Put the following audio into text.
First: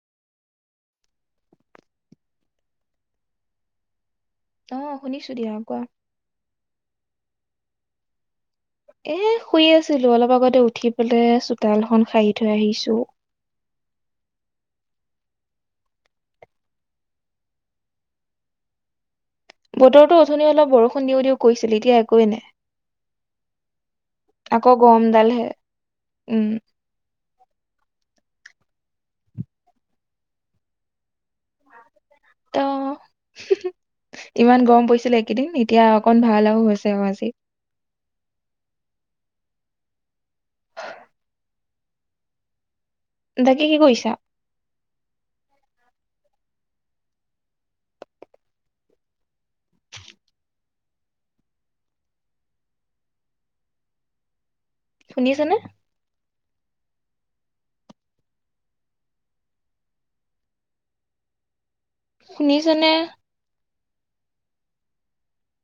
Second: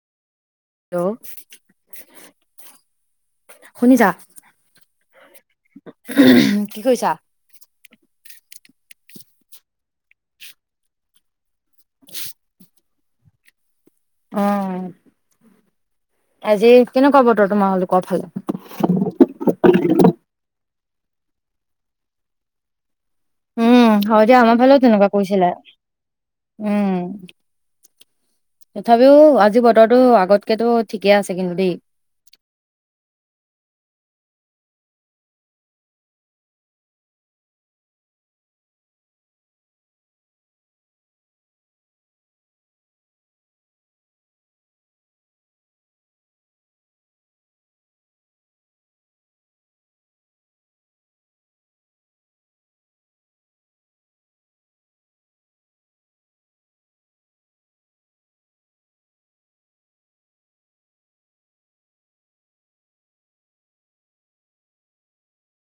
Hello শুনিছা? অ', শুনিছো দিয়া, কোৱা? কি কৰিছা? এ শুই আছিলো, অলপ আগতে উঠি পেলাই চোতালখন সাৰি থৈ আহিছো। অ', আজি কেনেকোঁৱা বতৰ, তোমালোকৰ ফালে? বতৰতো অথনি অলপ বৰষুণ দিওঁ, দিওঁ কৰিছিলে, এতিয়া একোৱেই নাই। উম, হয় দিয়া, আমাৰ আকৌ ফালেও তেনেকুৱা গৰমডালহে কৰিছিলে। উম। তথাপিও আজি বতৰটো আগতকেতো ঠিকে আছে কিন্তু দেই। ত' ইমান গৰম পৰিছিলে এইকেইদিন, এতিয়া অকন ভাল আৰু হৈছে আৰু আজি। বাকী কি কৰিছাঁ? শুনিছা আছা নে? শুনিছানে?